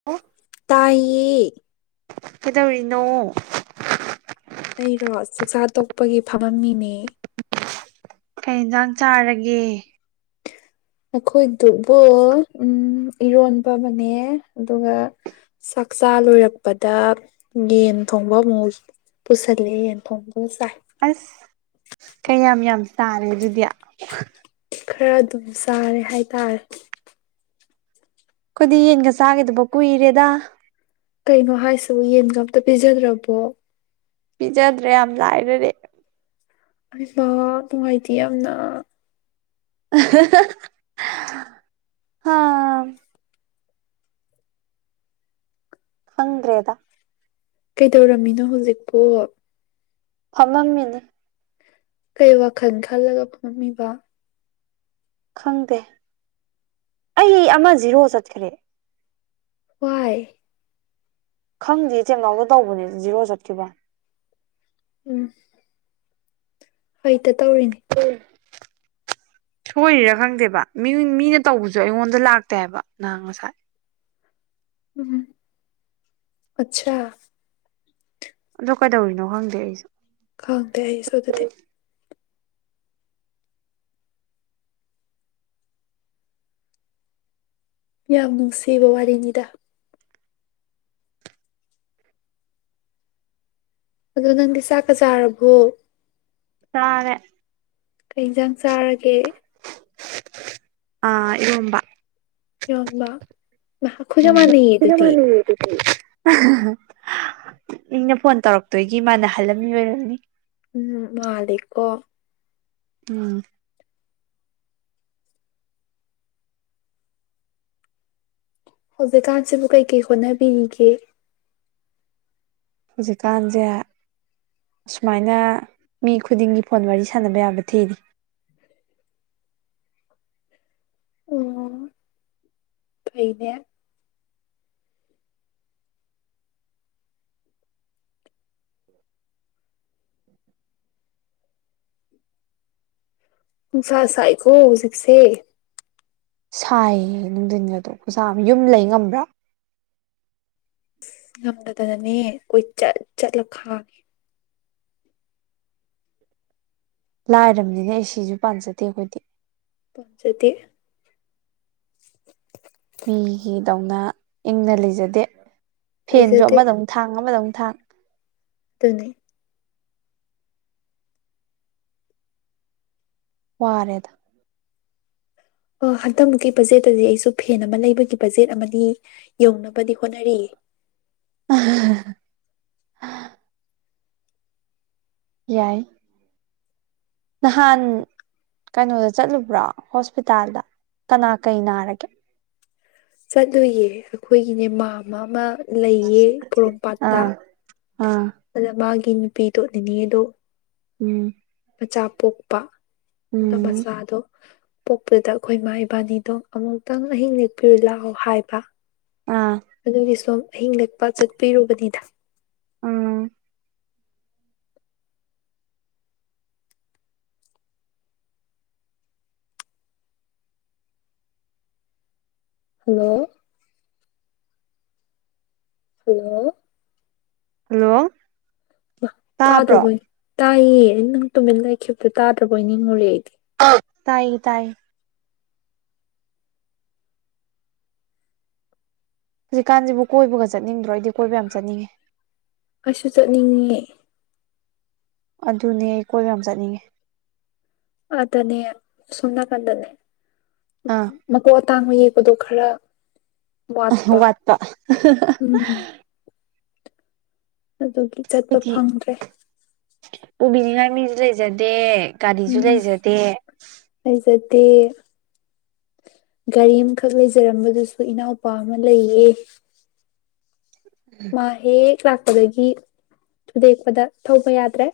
[unintelligible] ꯇꯥꯏꯌꯦ ꯀꯩꯗꯧꯔꯤꯅꯣ ꯑꯩꯔꯣ ꯆꯥꯛꯆꯥ ꯇꯣꯛꯄꯒꯤ ꯐꯝꯃꯝꯃꯤꯅꯦ ꯀꯩ ꯌꯦꯟꯖꯥꯡ ꯆꯥꯔꯒꯦ ꯑꯈꯣꯏꯗꯨꯕꯨ ꯎꯝ ꯏꯔꯣꯟꯕꯑꯃꯅꯦ ꯑꯗꯨꯒ ꯆꯥꯛꯆꯥ ꯂꯣꯏꯔꯛꯄꯗ ꯌꯦꯟ ꯊꯣꯡꯕ ꯑꯃꯨꯛ ꯄꯨꯁꯜꯂꯛꯑꯦ ꯌꯦꯟꯊꯣꯡꯕꯒ ꯆꯥꯏ ꯑꯁ ꯀꯌꯥꯝ ꯌꯥꯝ ꯆꯥꯔꯦ ꯑꯗꯨꯗꯤ ꯈꯔ ꯑꯗꯨꯝ ꯆꯥꯔꯦ ꯍꯥꯏꯇꯥꯔꯦ ꯑꯈꯣꯏꯗꯤ ꯌꯦꯟꯒ ꯆꯥꯒꯦꯗꯕ ꯀꯨꯏꯔꯦꯗ ꯀꯩꯅꯣ ꯍꯥꯏꯁꯤꯕꯨ ꯌꯦꯟꯒ ꯑꯝꯇ ꯄꯤꯖꯗ꯭ꯔꯕꯣ ꯄꯤꯖꯗ꯭ꯔꯦ ꯌꯥꯝ ꯂꯥꯏꯔꯔꯦ ꯍꯥꯏꯕ ꯅꯨꯡꯉꯥꯏꯇꯦ ꯌꯥꯝꯅ ꯑꯍ ꯍ ꯍ ꯍꯍ ꯍꯥꯥ ꯑꯈꯪꯗ꯭ꯔꯦꯗ ꯀꯩꯗꯧꯔꯝꯃꯤꯅꯣ ꯍꯧꯖꯤꯛꯄꯣ ꯐꯝꯃꯝꯃꯤꯅꯤ ꯀꯩ ꯋꯥꯈꯜ ꯈꯜꯂꯒ ꯐꯝꯃꯝꯃꯤꯕ ꯈꯪꯗꯦ ꯑꯩ ꯑꯃ ꯖꯤꯔꯣ ꯆꯠꯈ꯭ꯔꯦ ꯍꯏ ꯈꯪꯗꯦ ꯆꯦꯡꯅꯥꯎꯗ ꯇꯧꯕꯅꯦ ꯖꯤꯔꯣ ꯆꯠꯈꯤꯕ ꯎꯝ ꯍꯩꯇ ꯇꯧꯔꯤꯅꯦ ꯑꯣꯟ ꯁꯣꯏꯔꯤꯔꯥ ꯈꯪꯗꯦꯕ ꯃꯤ ꯃꯤꯅ ꯇꯧꯕꯁꯨ ꯑꯩꯉꯣꯟꯗ ꯂꯥꯛꯇꯦ ꯍꯥꯏꯕ ꯅꯍ ꯉꯁꯥꯏ ꯎꯝ ꯑꯆꯥ ꯑꯗꯣ ꯀꯩꯗꯧꯔꯤꯅꯣ ꯈꯪꯗꯦ ꯑꯩꯁꯦ ꯈꯥꯡꯗꯦ ꯑꯩꯁꯨ ꯑꯗꯨꯗꯤ ꯌꯥꯝ ꯅꯨꯡꯁꯤꯕ ꯋꯥꯔꯤꯅꯤꯗ ꯑꯗꯨꯗ ꯅꯪꯗꯤ ꯆꯥꯛꯀ ꯆꯥꯔꯕꯣ ꯇꯔꯦ ꯀ ꯌꯦ ꯏꯟꯖꯥꯡ ꯆꯥꯔꯒꯦ ꯑꯥ ꯏꯔꯣꯝꯕ ꯌꯣꯟꯕ ꯃꯍꯥꯛꯈ ꯌꯥꯝ ꯃꯥꯟꯅꯩꯌꯦ ꯑꯗꯨꯗꯤ ꯎꯝ ꯊ ꯏꯪꯅ ꯐꯣꯟ ꯇꯧꯔꯛꯇꯣꯏꯒꯤ ꯃꯥꯅ ꯍꯜꯂꯝꯃꯤ ꯑꯣꯏꯔꯝꯅꯤ ꯎꯝ ꯃꯥꯜꯂꯤꯀꯣ ꯎꯝ ꯍꯧꯖꯤꯛꯀꯥꯟꯁꯤꯕꯨ ꯀꯩꯀꯩ ꯍꯣꯠꯅꯕꯤꯔꯤꯒꯦ ꯍꯧꯖꯤꯛꯀꯥꯟꯁꯦ ꯑꯁꯨꯃꯥꯏꯅ ꯃꯤ ꯈꯨꯗꯤꯡꯒꯤ ꯐꯣꯟ ꯋꯥꯔꯤ ꯁꯥꯟꯅꯕ ꯌꯥꯕ ꯊꯤꯔꯤ ꯑꯣ ꯐꯩꯅꯦ ꯁꯥꯁꯥꯏꯀꯣ ꯍꯧꯖꯤꯛꯁꯦ ꯁꯥꯏꯌꯦ ꯅꯨꯡꯊꯤꯟꯒꯗꯣ ꯈꯨꯖꯥ ꯑꯃ ꯌꯨꯝ ꯂꯩ ꯉꯝꯕ꯭ꯔꯥ ꯉꯅꯗꯅꯅꯦ ꯑꯩꯈꯣꯏ ꯆꯠ ꯆꯠꯂ ꯈꯥꯒꯦ ꯂꯥꯏꯔꯕꯅꯤꯅꯦ ꯑꯩ ꯁꯤꯁꯨ ꯄꯥꯟꯖꯗꯦ ꯑꯩꯈꯣꯏꯗꯤ ꯄꯁꯇ ꯃꯤꯒꯤꯗꯧꯅ ꯏꯪꯅ ꯂꯩꯖꯗꯦ ꯐꯦꯟꯁꯨ ꯂꯩꯖꯗꯦ ꯑꯃꯗꯧꯨꯛ ꯊꯥꯡ ꯑꯃꯗꯧꯛ ꯊꯥꯡ ꯑꯗꯨꯅꯤ ꯄꯨꯋꯥꯔꯦꯗ ꯑ ꯍꯟꯗꯛꯃꯨꯛꯀꯤ ꯕꯖꯦꯠꯇꯗꯤ ꯑꯩꯁꯨ ꯐꯦꯟ ꯑꯃ ꯂꯩꯕꯒꯤ ꯕꯖꯦꯠ ꯑꯃꯗꯤ ꯌꯧꯅꯕꯗꯤ ꯍꯣꯠꯅꯔꯤꯌꯦ ꯎ ꯌꯥꯏ ꯅꯍꯥꯟ ꯀꯩꯅꯣꯗ ꯆꯠꯂꯨꯕ꯭ꯔꯣ ꯍꯣꯁꯄꯤꯇꯥꯜꯗ ꯀꯅꯥ ꯀꯩ ꯅꯥꯔꯒꯦ ꯆꯠꯂꯨꯌꯦ ꯑꯩꯈꯣꯏꯒꯤꯅꯦ ꯃꯥ ꯑꯃ ꯑꯃ ꯂꯩꯌꯦ ꯄꯣꯔꯣꯝꯄꯥꯠꯇ ꯑꯥ ꯑꯥ ꯑꯗ ꯃꯥꯒꯤ ꯅꯨꯄꯤꯗꯣ ꯅꯦꯅꯦꯗꯣ ꯎꯝ ꯃꯆꯥ ꯄꯣꯛꯄ ꯑꯗꯣ ꯎꯝ ꯃꯆꯥꯗꯣ ꯄꯣꯛꯄꯗ ꯑꯩꯈꯣꯏ ꯏꯃꯥ ꯏꯕꯥꯅꯤꯗꯣ ꯑꯃꯨꯛꯇꯪ ꯑꯍꯤꯡ ꯂꯦꯛꯄꯤꯌꯨ ꯂꯥꯛꯑꯣ ꯍꯥꯏꯕ ꯑꯥ ꯑꯗꯨꯒꯤ ꯁꯣ ꯑꯍꯤꯡ ꯅꯛꯄ ꯆꯠꯄꯤꯔꯨꯕꯅꯤꯗ ꯎꯝ ꯍꯜꯂꯣ ꯍꯜꯂꯣ ꯍꯜꯂꯣ ꯇꯥꯕ꯭ꯔꯣ ꯇꯥꯗ꯭ꯔꯕꯣꯏꯅꯤ ꯇꯥꯏꯌꯦ ꯅꯪ ꯇꯨꯃꯤꯠ ꯂꯩꯈꯤꯕꯗ ꯇꯥꯗ꯭ꯔꯕꯣꯏ ꯅꯤꯡꯉꯨꯔꯦ ꯑꯩꯗꯤ ꯇꯥꯏ ꯇꯥꯏ ꯍꯧꯖꯤꯛꯀꯥꯟꯁꯤꯕꯨ ꯀꯣꯏꯕꯒ ꯆꯠꯅꯤꯡꯗ꯭ꯔꯣ ꯑꯩꯗꯤ ꯀꯣꯏꯕ ꯌꯥꯝ ꯆꯠꯅꯤꯡꯉꯦ ꯑꯁꯨ ꯆꯠꯅꯤꯡꯉ ꯑꯗꯨꯅꯦ ꯑꯩ ꯀꯣꯏꯕ ꯌꯥꯝ ꯆꯠꯅꯤꯡꯉꯦ ꯑꯗꯨꯗꯅꯦ ꯁꯨꯝꯃ ꯀꯗꯅꯦ ꯑꯥ ꯃꯀꯣꯛ ꯑꯇꯥꯡꯕ ꯌꯦꯛꯄꯗꯣ ꯈꯔ ꯋꯥꯠꯄ ꯎꯝ ꯑꯗꯨꯒꯤ ꯆꯠꯄ ꯑꯩꯈꯣꯏꯗꯤ ꯐꯪꯗ꯭ꯔꯦ ꯄꯨꯕꯤꯅꯤꯡꯉꯥꯏ ꯃꯤꯁꯨ ꯂꯩꯖꯗꯦ ꯒꯥꯔꯤꯁꯨ ꯂꯩꯖꯗꯦ ꯂꯩꯖꯗꯤ ꯒꯥꯔꯤ ꯑꯃꯈꯛ ꯂꯩꯖꯔꯝꯕꯗꯨꯁꯨ ꯏꯅꯥꯎꯄꯥ ꯑꯃ ꯂꯩꯌꯦ ꯃꯥ ꯍꯦꯛ ꯂꯥꯛꯄꯗꯒꯤ ꯊꯨꯗꯦꯛꯄꯗ ꯊꯧꯕ ꯌꯥꯗ꯭ꯔꯦ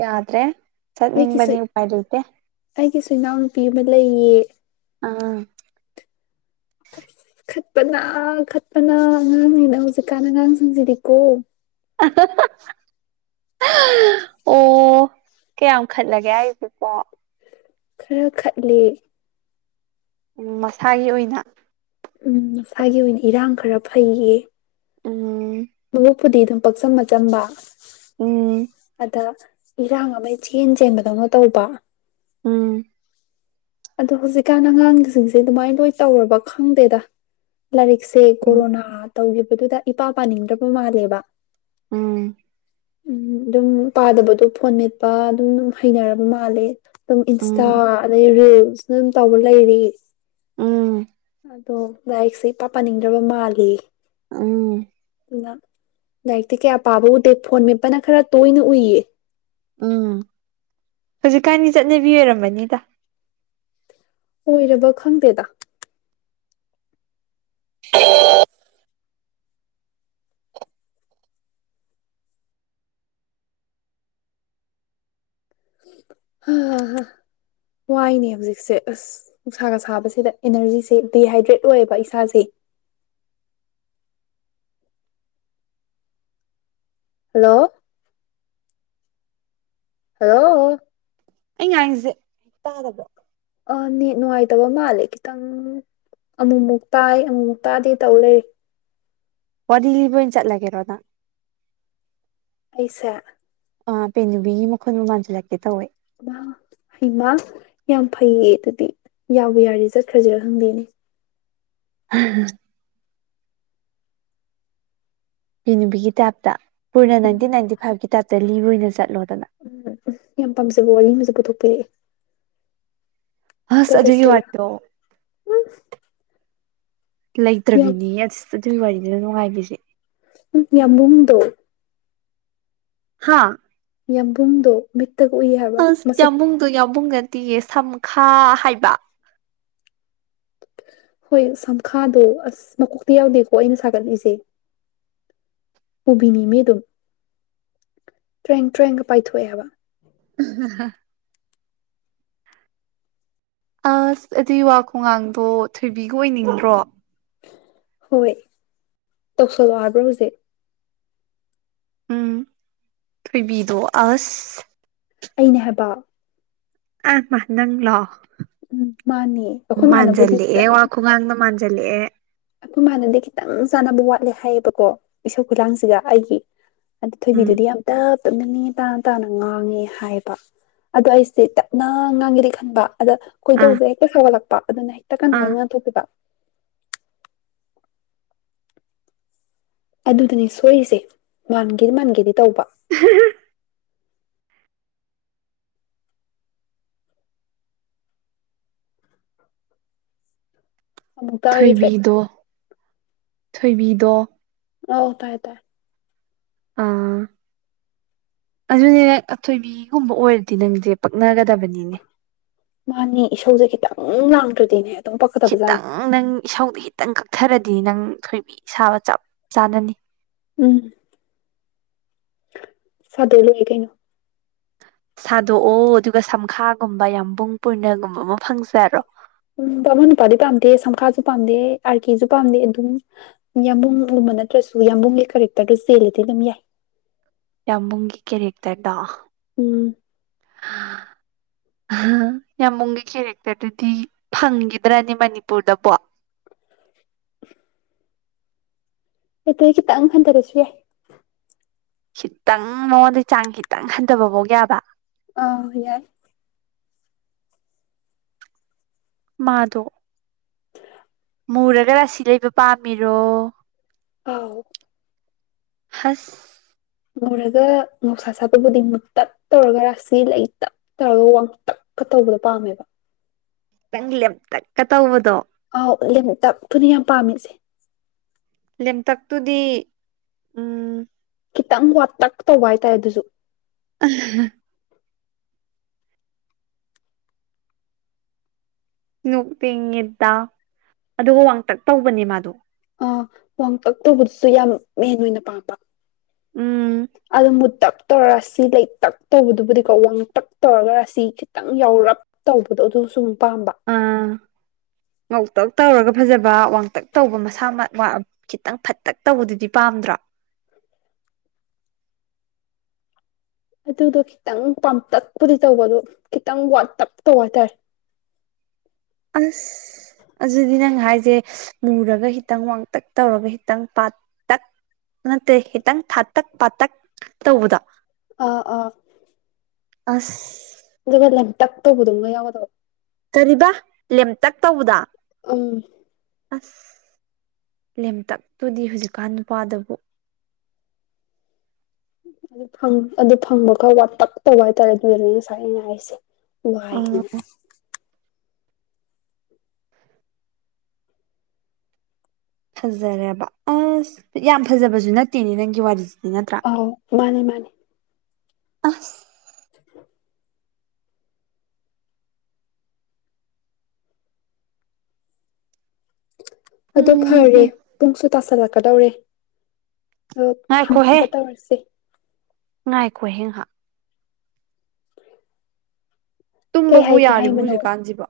ꯌꯥꯗ꯭ꯔꯦ ꯆꯠꯅꯤꯡ ꯑꯩꯒꯤꯁꯨ ꯅꯤꯡꯕꯅꯤ ꯎ ꯄꯥꯏ ꯂꯩ ꯂꯩꯇꯦ ꯑꯩꯒꯤꯁꯨ ꯏꯅꯥꯎꯅꯨꯄꯤ ꯑꯃ ꯂꯩꯌꯦ ꯑꯥ ꯑ ꯈꯠꯄꯅ ꯈꯠꯄꯅ ꯑꯉꯥꯡꯁꯤꯅ ꯍꯧꯖꯤꯛꯀꯥꯟꯗ ꯑꯉꯥꯡꯁꯤꯡꯁꯤꯗꯤꯀꯣ [unintelligible] ꯑꯣ ꯀꯌꯥꯝꯈꯠꯂꯒꯦ ꯑꯩꯁꯤꯀꯣ ꯈꯔ ꯈꯠꯂꯦ ꯎ ꯃꯁꯥꯒꯤ ꯑꯣꯏꯅ ꯎꯝ ꯃꯁꯥꯒꯤ ꯑꯣꯏꯅ ꯏꯔꯥꯡ ꯈꯔ ꯐꯩꯌꯦ ꯎꯝ ꯃꯕꯛꯄꯨꯗꯤ ꯑꯗꯨꯝ ꯄꯥꯛꯆꯝ ꯃꯆꯝꯕ ꯎꯝ ꯑꯗ ꯏꯔꯥꯡ ꯑꯃ ꯆꯦꯟ ꯆꯦꯟꯕꯗꯧꯅ ꯇꯧꯕ ꯎꯝ ꯑꯗꯣ ꯍꯧꯖꯤꯛꯀꯥꯟ ꯑꯉꯥꯡꯁꯤꯡꯁꯦ ꯑꯗꯨꯃꯥꯏꯅ ꯂꯣꯏ ꯇꯧꯔꯕ ꯈꯪꯗꯦꯗ ꯂꯥꯏꯔꯤꯛꯁꯦ ꯎꯝ ꯀꯣꯔꯣꯅꯥ ꯇꯧꯈꯤꯕꯗꯨꯗ ꯏꯄꯥ ꯄꯥꯅꯤꯡꯗ꯭ꯔꯕ ꯃꯥꯜꯂꯦꯕ ꯎꯝ ꯎꯝ ꯑꯗꯨꯝ ꯄꯥꯗꯕꯗꯣ ꯐꯣꯟ ꯃꯦꯠꯄ ꯑꯗꯨꯝꯝ ꯍꯩꯅꯔꯕ ꯃꯥꯜꯂꯦ ꯑꯗꯨꯝ ꯏꯟꯁꯇꯥ ꯎꯝ ꯑꯗꯗꯒꯤ ꯔꯤꯜꯁꯅ ꯑꯗꯨꯝ ꯇꯧꯕ ꯂꯩꯔꯤ ꯎꯝ [unintelligible] ꯄꯥ ꯄꯟꯅꯤꯡꯗ꯭ꯔꯕ ꯃꯥꯜꯂꯤ ꯎꯝ ꯑꯗꯨꯅ ꯂꯥꯏꯔꯤꯛꯇꯤ ꯀꯌꯥ ꯄꯥꯕ ꯎꯗꯦ ꯐꯣꯟ ꯃꯦꯞꯄꯅ ꯈꯔ ꯇꯣꯏꯅ ꯎꯏꯌꯦ ꯎꯝ ꯍꯧꯖꯤꯛꯀꯥꯟꯒꯤ ꯆꯠꯅꯕꯤ ꯑꯣꯏꯔꯝꯕꯅꯤꯗ ꯑꯣꯏꯔꯕ ꯈꯪꯗꯦꯗ ꯍꯥ ꯍꯥꯥ ꯍ ꯋꯥꯏꯅꯦ ꯍꯧꯖꯤꯛꯁꯦ ꯑꯁ ꯅꯨꯡꯁꯥꯒ ꯁꯥꯕꯁꯤꯗ ꯑꯦꯅꯔꯖꯤꯁꯦ ꯗꯤꯍꯥꯏꯗ꯭ꯔꯦꯠ ꯑꯣꯏꯌꯦꯕ ꯏꯁꯥꯁꯦ ꯍꯜꯂꯣ ꯍꯜꯂꯣ ꯑꯩ ꯉꯥꯡꯁꯦ ꯇꯥꯗꯕ꯭ꯔꯣ ꯑ‌ꯣ ꯅ‌ꯦꯠ ꯅꯨꯡꯉꯥꯏꯇꯕ ꯃꯥꯜꯂꯦ ꯈꯤꯇꯪ ꯑꯃꯨꯛꯃꯨꯛ ꯇꯥꯏ ꯑꯃꯨꯛꯃꯨꯛ ꯇꯥꯗꯦ ꯇꯧ ꯂꯩ ꯄꯂꯤꯕ ꯆꯠꯂꯒꯦ ꯑꯗꯥ ꯑꯩꯁꯦ ꯄꯦ ꯅꯨꯕꯤꯒꯤ ꯃꯈꯨꯟꯕꯨ ꯃꯥꯟꯁꯤꯜꯂꯛꯀꯦ ꯇꯧꯋꯦ ꯍꯩꯃꯥ ꯌꯥꯝ ꯐꯩꯌꯦ ꯑꯗꯨꯗꯤ ꯌꯥꯕꯨ ꯌꯥꯔꯗꯤ ꯆꯠꯈ꯭ꯔꯁꯤꯔꯥ ꯈꯪꯗꯦꯅꯦ ꯎꯝꯝ ꯄꯕꯤ ꯅꯨꯕꯤꯒꯤ ꯇꯥꯏꯞꯇ ꯄꯨꯅ ꯅꯥꯏꯟꯇꯤꯟ ꯎꯝ ꯅꯥꯏꯟꯇꯤ ꯐꯥꯏꯚꯀꯤ ꯇꯥꯏꯞꯇ ꯂꯤꯕ ꯑꯣꯏꯅ ꯆꯠꯂꯣꯗꯅ ꯎꯝ ꯎꯝ ꯌꯥꯝ ꯄꯥꯝꯖꯕ ꯋꯥꯡ ꯑꯃꯁꯁꯦ ꯄꯨꯊꯣꯛꯄꯤꯔꯛꯑꯦ ꯍꯁ ꯑꯗꯨꯒꯤ ꯆꯠꯂꯁꯤꯔ ꯋꯥꯗꯣ ꯎꯝ ꯌꯥꯝ ꯂꯩꯇ꯭ꯔꯕꯤꯅꯤ ꯑ ꯑꯗꯨꯒꯤ ꯋꯥꯔꯤꯅꯤꯅ ꯅꯨꯡꯉꯥꯏꯕꯤꯁꯦ ꯌꯥꯝꯃꯨꯡꯗꯣ ꯍꯥ ꯌꯥꯝꯕꯨꯡꯗꯣ ꯃꯤꯠ ꯇꯥꯒ ꯎꯋꯤ ꯍꯥꯏꯕ ꯑꯁ ꯃꯁꯛ ꯌꯥꯝꯕꯨꯡꯗꯣ ꯌꯥꯝꯕꯨꯡ ꯅꯠꯇꯤꯌꯦ ꯁꯝꯈꯥ ꯍꯥꯏꯕ ꯍꯣꯏ ꯁꯝꯈꯥꯗꯣ ꯑꯁ ꯃꯀꯣꯛꯇꯤ ꯌꯥꯎꯗꯦꯀꯣ ꯑꯩꯅ ꯁꯥꯒꯠꯂꯤꯁꯦ ꯎꯕꯤꯅꯤ ꯃꯤ ꯑꯗꯨꯝ ꯇ꯭ꯔꯦꯡ ꯇ꯭ꯔꯦꯡꯒ ꯄꯥꯏꯊꯣꯛꯑꯦꯕ [unintelligible] ꯑꯁ ꯑꯗꯨꯏ ꯋꯥ ꯈꯨꯡꯉꯥꯡꯗꯣ ꯊꯣꯏꯕꯤꯒ ꯑꯣꯏꯅꯤꯡꯗꯔꯣ ꯍꯣꯏ ꯇꯧꯁꯜꯂꯣ ꯍꯥꯏꯕ꯭ꯔꯣ ꯍꯧꯖꯤꯛ ꯎꯝ ꯊꯣꯏꯕꯤꯗꯣ ꯑꯁ ꯑꯩꯅꯦ ꯍꯥꯏꯕ ꯑꯥ ꯃꯥ ꯅꯪꯂꯣ ꯎꯝ ꯃꯥꯅꯦ ꯑꯩꯈꯣꯏ ꯃꯥꯅꯕꯨꯗꯤ ꯃꯥꯟꯖꯜꯂꯦꯑꯦ ꯈꯤꯇꯪ ꯋꯥ ꯈꯨꯉꯥꯡꯗꯣ ꯃꯟꯖꯤꯜ ꯖꯜꯂꯛꯑꯦ ꯑꯈꯣꯏꯃꯥꯟꯅꯗꯤ ꯈꯤꯇꯪ ꯆꯥꯟꯅꯕ ꯋꯥꯠꯂꯦ ꯍꯥꯏꯌꯦꯕꯀꯣ ꯏꯁꯧ ꯈꯨꯂꯥꯡꯁꯤꯒ ꯑꯩꯒꯤ ꯑꯗꯨ ꯎꯝ ꯊꯣꯏꯕꯤꯗꯨꯗꯤ ꯌꯥꯝ ꯇꯞ ꯇꯞꯅ ꯅꯦ ꯇꯥꯅ ꯇꯥꯅ ꯉꯥꯡꯉꯦ ꯍꯥꯏꯕ ꯑꯗꯣ ꯑꯩꯁꯦ ꯇꯞꯅ ꯉꯥꯡꯒꯦꯗꯤ ꯈꯟꯕ ꯑꯗꯥ ꯑꯥ ꯀꯣꯏꯗꯧꯁꯦ ꯍꯦꯛꯇ ꯁꯧꯒꯠꯂꯛꯄ ꯑꯗꯨꯅ ꯍꯦꯛꯇꯥ ꯀꯟ ꯀꯟ ꯑꯥ ꯉꯥꯡꯊꯣꯛꯄꯤꯕ ꯑꯗꯨꯗꯅꯦ ꯁꯣꯏꯔꯤꯁꯦ ꯃꯥꯟꯒꯦ ꯃꯥꯟꯒꯦꯗꯤ ꯇꯧꯕ ꯑꯃꯨꯛ ꯇꯥꯈꯤꯗ꯭ꯔꯦ ꯊꯣꯏꯕꯤꯗꯣ ꯊꯣꯏꯕꯤꯗꯣ ꯑꯣ ꯇꯥꯏ ꯇꯥꯏ ꯑꯥ ꯑꯗꯨꯅꯦ ꯅꯪ ꯑꯊꯣꯏꯕꯤꯒꯨꯝꯕ ꯑꯣꯏꯔꯗꯤ ꯅꯪꯖꯦ ꯄꯛꯅꯒꯗꯕꯅꯤꯅꯦ ꯃꯥꯅꯦ ꯏꯁꯧꯖꯦ ꯈꯤꯇꯪ ꯂꯥꯡꯗ꯭ꯔꯗꯤꯅꯦ ꯑꯗꯨꯝ ꯄꯛꯀꯗꯕꯖꯥꯠꯅꯤ ꯈꯤꯇꯪ ꯅꯪ ꯏꯁꯧꯗꯣ ꯈꯤꯇꯪ ꯀꯛꯊꯥꯔꯗꯤ ꯅꯪ ꯊꯣꯏꯕꯤ ꯁꯥꯕ ꯆꯞ ꯆꯥꯅꯅꯤ ꯎꯝ ꯁꯥꯗꯣ ꯂꯣꯏꯔꯦ ꯀꯩꯅꯣ ꯁꯥꯗꯣꯛꯑꯣ ꯑꯗꯨꯒ ꯁꯝꯈꯥꯒꯨꯝꯕ ꯌꯥꯝꯕꯨꯡ ꯄꯨꯔꯅꯒꯨꯝꯕ ꯑꯃ ꯐꯪꯖꯔꯣ ꯎꯝ ꯕꯃꯣꯟ ꯅꯨꯄꯥꯗꯤ ꯄꯥꯝꯗꯦ ꯁꯝꯈꯥꯁꯨ ꯄꯥꯝꯗꯦ ꯑꯥꯔ ꯀꯁꯨ ꯄꯥꯝꯗꯦ ꯑꯗꯨꯝ ꯌꯥꯝꯕꯨꯡꯒꯨꯝꯕ ꯅꯠꯇ꯭ꯔꯖꯨ ꯌꯥꯝꯕꯨꯡꯒꯤ ꯀꯦꯔꯦꯛꯇꯔꯗꯣ ꯆꯦꯜꯂꯗꯤ ꯑꯗꯨꯝ ꯌꯥꯏ ꯌꯥꯝꯕꯨꯡꯒꯤ ꯀꯦꯔꯦꯛꯇꯔꯗꯣ ꯎꯝ [inaudible] ꯌꯥꯝꯃꯨꯡꯒꯤ ꯀꯦꯔꯦꯛꯇꯔꯗꯨꯗꯤ ꯐꯪꯒꯤꯗ꯭ꯔꯥꯅꯦ ꯃꯅꯤꯄꯨꯔꯗꯕꯣ ꯑꯗꯩ ꯈꯤꯇꯪ ꯍꯟꯊꯔꯁꯨ ꯌꯥꯏ ꯈꯤꯇꯪ ꯃꯉꯣꯟꯗꯩ ꯆꯥꯡ ꯈꯤꯇꯪ ꯍꯟꯊꯕꯐꯥꯎ ꯌꯥꯕ ꯑꯥ ꯌꯥꯏ ꯃꯥꯗꯣ ꯃꯨꯔꯒ ꯔꯥꯁꯤ ꯂꯩꯕ ꯄꯥꯝꯃꯤꯔꯣ ꯑꯥꯎ ꯍꯁ ꯉꯧꯔꯒ ꯉꯧꯁꯥ ꯁꯥꯠꯄꯕꯨꯗꯤ ꯃꯨ ꯇꯞ ꯇꯧꯔꯒ ꯔꯥꯁꯤ ꯂꯩ ꯇꯞ ꯇꯧꯔꯒ ꯋꯥꯡꯇꯞꯀꯥ ꯇꯧꯕꯗꯣ ꯄꯥꯝꯃꯦꯕ ꯈꯤꯇꯪ ꯂꯦꯝꯇꯛꯀꯥ ꯇꯧꯕꯗꯣ ꯑꯥꯎ ꯂꯦꯝꯇꯞꯇꯨꯅꯤ ꯌꯥꯝ ꯄꯥꯝꯃꯤꯁꯦ ꯂꯦꯝꯇꯛꯇꯨꯗꯤ ꯎꯝ ꯈꯤꯇꯪ ꯋꯥꯇꯛ ꯇꯧꯕ ꯍꯥꯏꯇꯥꯏ ꯑꯗꯨꯁꯨ [unintelligible] ꯅꯣꯛꯅꯤꯡꯉꯦꯗꯥ ꯑꯗꯨꯒ ꯋꯥꯡꯇꯛ ꯇꯧꯕꯅꯦ ꯃꯥꯗꯣ ꯑꯥ ꯋꯥꯡ ꯇꯛ ꯇꯧꯕꯗꯨꯁꯨ ꯌꯥꯝ ꯃꯦꯟ ꯑꯣꯏꯅ ꯄꯥꯝꯕ ꯎꯝ ꯑꯗ ꯃꯨꯠꯇꯞ ꯇꯧꯔꯥꯁꯤ ꯂꯩ ꯇꯛ ꯇꯧꯕꯗꯨꯕꯨꯗꯤꯀꯣ ꯋꯥꯡ ꯇꯛ ꯇꯧꯔꯒꯥꯔꯁꯤ ꯈꯤꯇꯪ ꯌꯥꯎꯔꯞ ꯇꯧꯕꯗꯣ ꯑꯗꯨ ꯁꯨꯝ ꯄꯥꯝꯕ ꯑꯥ ꯉꯧꯇꯛ ꯇꯧꯔꯒ ꯐꯖꯕ ꯋꯥꯡꯇꯛ ꯇꯧꯕ ꯃꯁꯥꯃꯛ ꯋꯥ ꯈꯤꯇꯪ ꯐꯠꯇꯛ ꯇꯧꯕꯗꯨꯗꯤ ꯄꯥꯝꯗ꯭ꯔꯣ ꯑꯗꯨꯗꯣ ꯈꯤꯇꯪ ꯄꯝꯇꯛꯄꯨꯗꯤ ꯇꯧꯕꯗꯣ ꯈꯤꯇꯪ ꯋꯥ ꯇꯞ ꯇꯧ ꯍꯥꯏꯇꯥꯔꯦ ꯑꯟ ꯑꯗꯨꯗꯤ ꯅꯪ ꯍꯥꯏꯁꯦ ꯃꯨꯔꯒ ꯈꯤꯇꯪ ꯋꯥꯡꯇꯛ ꯇꯧꯔꯒ ꯈꯤꯇꯪ ꯄꯥꯇꯛ ꯅꯠꯇꯦ ꯈꯤꯇꯪ ꯊꯥꯇꯛ ꯄꯥꯇꯛ ꯇꯧꯕꯗꯣ ꯑ ꯑꯥ ꯑꯁ ꯑꯗꯨꯒ ꯂꯝ ꯇꯛ ꯇꯕꯨꯗꯝꯒ ꯌꯥꯎꯒꯗꯕ ꯀꯔꯤꯕ ꯂꯦꯝꯇꯛ ꯇꯧꯕꯗ ꯎꯝ ꯑꯁ ꯂꯦꯝꯇꯛꯇꯨꯗꯤ ꯍꯧꯖꯤꯛꯀꯥꯟ ꯅꯨꯄꯥꯗꯕꯨ ꯑꯗꯨ ꯑꯗꯨ ꯐꯪꯕ ꯈꯔ ꯋꯥꯇꯞ ꯇꯧꯕ ꯍꯥꯏꯇꯥꯔꯦ ꯑꯗꯨꯗꯅꯦ ꯉꯁꯥꯏ ꯑꯩꯅ ꯍꯥꯏꯁꯦ ꯑ ꯋꯥꯏ ꯐꯖꯔꯦꯔꯕ ꯑꯁ ꯌꯥꯝ ꯐꯖꯕꯁꯨ ꯅꯠꯇꯦꯅꯦ ꯅꯪꯒꯤ ꯋꯥꯔꯤꯁꯦ ꯑ ꯃꯥꯅꯦ ꯃꯥꯅꯦ ꯑꯁ ꯑꯗꯨ ꯎꯝ ꯐꯔꯦ ꯍꯨꯝ ꯄꯨꯡꯁꯨ ꯇꯁꯤꯜꯂꯛꯀꯗꯧꯔꯦ ꯑꯣ ꯊꯝꯒ ꯇꯧꯔꯁꯤꯦ ꯉꯥꯏꯈꯣꯍꯤꯡꯍꯥꯛ ꯀꯩ ꯇꯨꯝꯕꯕꯨ ꯍꯥꯏꯒꯦ ꯌꯥꯔꯤꯕ ꯍꯥꯏꯕꯅꯣ ꯍꯧꯖꯤꯛꯀꯥꯟꯁꯤꯕ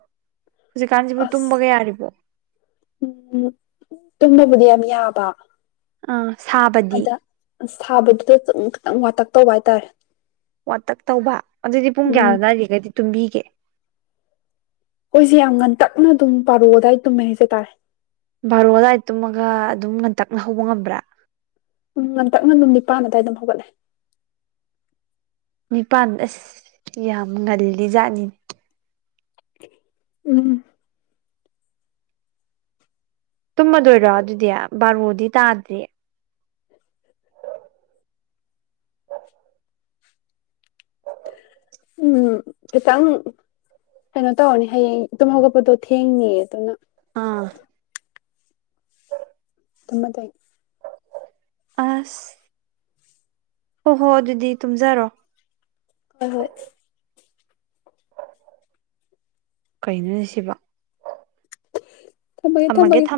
ꯍꯧꯖꯤꯛꯀꯥꯟꯁꯤꯕꯨ ꯑꯁ ꯇꯨꯝꯕꯒ ꯌꯥꯔꯤꯕꯣ ꯎꯝ ꯇꯨꯝꯕꯕꯨꯗꯤ ꯌꯥꯝ ꯌꯥꯕ ꯑ ꯁꯥꯕꯗꯤ ꯑꯗ ꯁꯥꯕꯗꯨꯗ ꯈꯤꯇꯪ ꯋꯥꯇꯛ ꯇꯧꯕ ꯍꯥꯏꯇꯥꯔꯦ ꯋꯥꯇꯛ ꯇꯧꯕ ꯑꯗꯨꯗꯤ ꯄꯨꯡ ꯎꯝ ꯀꯌꯥꯗ ꯏꯔꯤꯒꯩꯗꯤ ꯇꯨꯝꯕꯤꯒꯦ ꯑꯩꯈꯣꯏꯦ ꯌꯥꯝ ꯉꯟꯇꯛꯅ ꯑꯗꯨꯝ ꯄꯥꯔꯛꯑꯣ ꯑꯗꯨꯗꯥꯏꯗ ꯇꯨꯝꯃꯦ ꯍꯥꯏꯖ ꯇꯥꯔꯦ ꯕꯥꯔꯣ ꯑꯗꯨꯋꯥꯏꯗ ꯇꯨꯝꯃꯒ ꯑꯗꯨꯝ ꯉꯟꯇꯛꯅ ꯍꯧꯕ ꯉꯝꯕ꯭ꯔꯥ ꯉꯟꯇꯛꯅ ꯑꯗꯨꯝ ꯅꯤꯄꯥꯟ ꯑꯗꯨꯗꯥꯏ ꯑꯗꯨꯝ ꯍꯧꯒꯠꯂꯦ ꯅꯤꯄꯥꯟ ꯑꯁ ꯌꯥꯝ ꯉꯜꯂꯤ ꯖꯥꯠꯅꯤꯅꯦ ꯎꯝ ꯇꯨꯝꯃꯗꯣꯏꯔꯣ ꯑꯗꯨꯗꯤ ꯕꯥꯔꯃꯣꯗꯤ ꯇꯥꯗ꯭ꯔꯤ [unintelligible] ꯎꯝ ꯈꯤꯇꯪ ꯀꯩꯅꯣ ꯇꯧꯔꯅꯤ ꯍꯌꯦꯡ ꯇꯨꯝ ꯍꯧꯒꯠꯄꯗꯣ ꯊꯦꯡꯅꯤꯌꯦ ꯑꯗꯨꯅ ꯑꯥ [unintelligible] ꯑꯁ ꯍꯣꯏ ꯍꯣ ꯑꯗꯨꯗꯤ ꯇꯨꯝꯖꯔꯣ ꯍꯣꯏ ꯍꯣꯏ ꯀꯩꯅꯣꯅꯦꯁꯤꯕꯣ ꯊꯝꯃꯒꯦ ꯊꯝꯃꯒꯦ